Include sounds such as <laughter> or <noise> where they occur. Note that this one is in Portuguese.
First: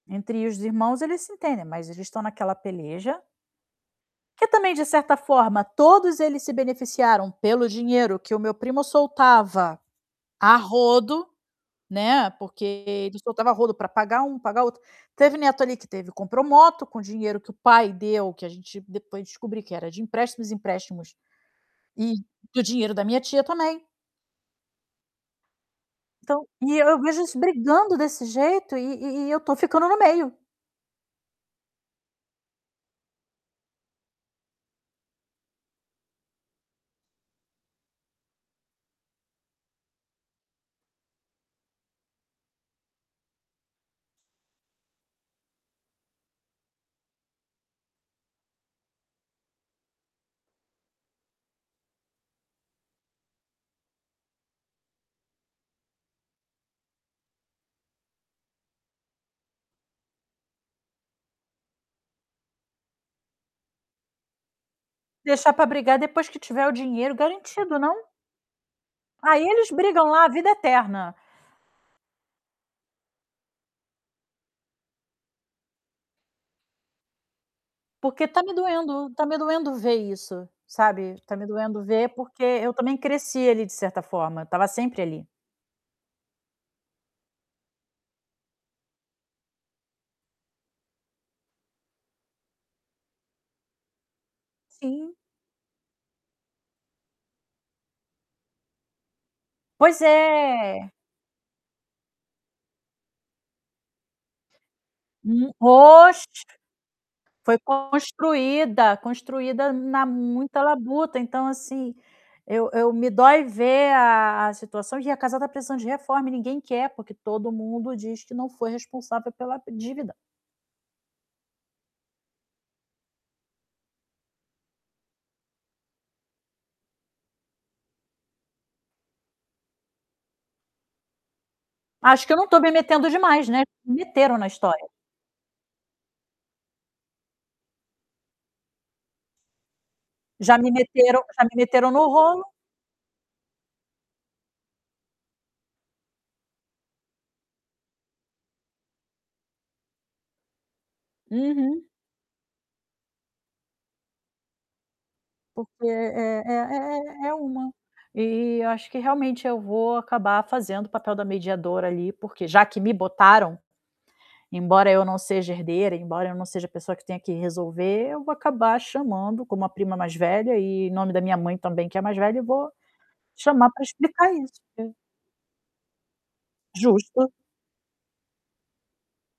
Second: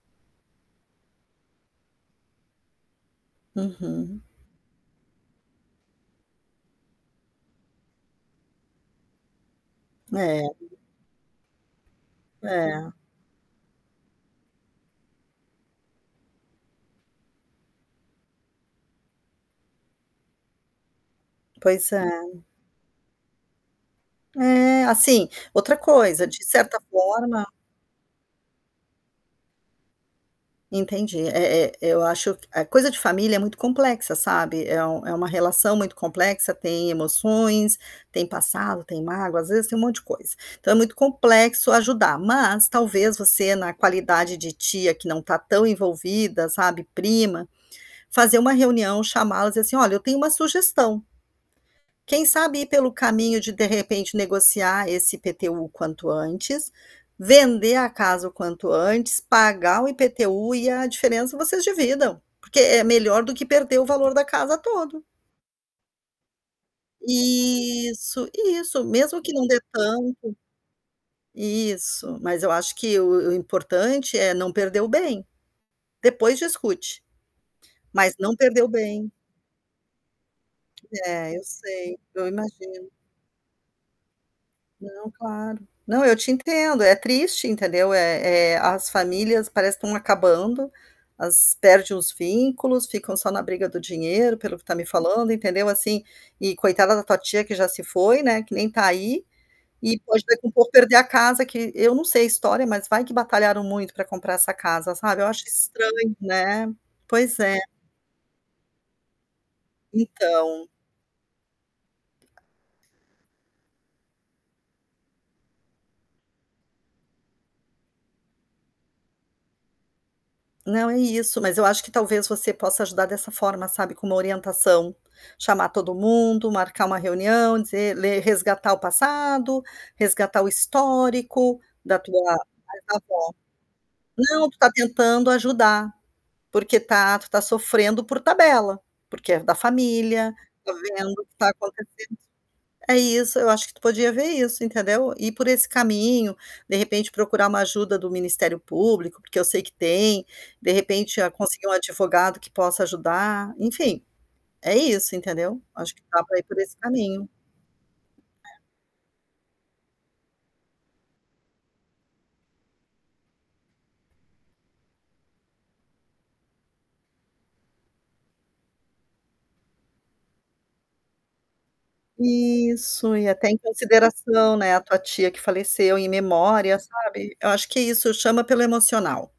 Entre os irmãos, eles se entendem, mas eles estão naquela peleja Uhum. que também, de certa forma, todos eles se beneficiaram pelo dinheiro que o meu primo soltava, a É. rodo, né, porque É. ele soltava a rodo pra pagar um, pagar outro. Teve neto ali, que teve compro moto com dinheiro que o pai deu, que a gente depois descobri que era de empréstimos, empréstimos, Pois e é. do dinheiro da minha tia também. É, assim, outra coisa, de Então certa e-e eu vejo eles forma brigando desse jeito e e e eu tô ficando no meio. Entendi, é é eu acho q ah, coisa de familia é muito complexa, sabe, é um é uma relação muito complexa, tem emoções, tem passado, tem mágoa, às vezes, tem um monte de coisa. Então é muito complexo ajudar, mas talvez, você, na qualidade de tia, que não tá tão envolvida, sabe, prima, fazer uma reunião, chamá-las assim: "Olha, eu tenho uma sugestão", quem sabe ir pelo caminho de, de repente, negociar esse IPTU o quanto antes, vender a casa o quanto antes, pagar o IPTU e a diferença vocês dividam, porque é melhor do que perder o valor da casa todo. Deixar pra brigar depois que tiver o dinheiro garantido, não? Isso, isso. Mesmo que Aí, não dê eles brigam tanto, lá, a vida eterna. isso, mas eu acho que o o importante é não perder o bem. Depois discute, mas Porque não tá me perder o doendo, bem. tá me doendo ver isso, sabe, tá É, eu me doendo sei, ver, eu porque eu imagino. também cresci ali, de certa forma, estava sempre Não, ali. claro. Não, eu te entendo, é triste, entendeu. Eh eh, as familias parece que estão acabando, as perde os vinculos, ficam só na briga do dinheiro, pelo o que tá me Sim. falando, entendeu, assim, e, coitada da tua tia, que já se foi, né, que nem tá ai, e Pois pode ver que um pouco é. perder a casa que, eu não sei a história, mas vai que batalharam muito pra comprar essa casa, sabe, eu acho Hum. estranho, Oxe. né. Pois Foi é. construida, construida na muita Então. labuta, então assim, eu eu me dói ver a a situação, e a casa tá precisando de reforma e ninguém quer, porque todo mundo diz que não foi responsável pela p divida. Não é isso, mas eu acho que talvez você possa ajudar dessa forma, sabe, com uma orientação, chamar todo mundo, marcar uma reunião, dizer ler, resgatar o passado, resgatar o histórico da tua Acho que eu <unintelligible> não tô metendo avó. demais, né, me meteram na Não, tu está história. tentando ajudar, porque tá tu tá sofrendo por tabela, porque é da familia, Já me tá vendo o meteram que já está me meteram acontecendo, no rolo. é isso, eu acho que tu podia ver isso, entendeu. Ir por esse caminho, de repente procurar uma ajuda do ministério público, porque eu sei que tem, de repente, conseguir, ah, um Uhum. advogado que possa ajudar, entim. E Isso, entendeu. Porque Acho que da pra é ir por esse é é, caminho. é uma, É. eh, eu acho que, realmente, eu vou acabar fazendo o papel da mediadora ali, porque já que me botaram, embora eu não seja herdeira, embora eu não seja a pessoa que tenha que resolver, eu vou acabar chamando, como a prima mais velha e, em nome da minha mãe também, que é mais velha, e vou Isso, e até em chamar pra explicar consideração, isso, né, a e tua tia que faleceu, em memória, Justo. sabe, eu acho que é isso, chama pelo emocional.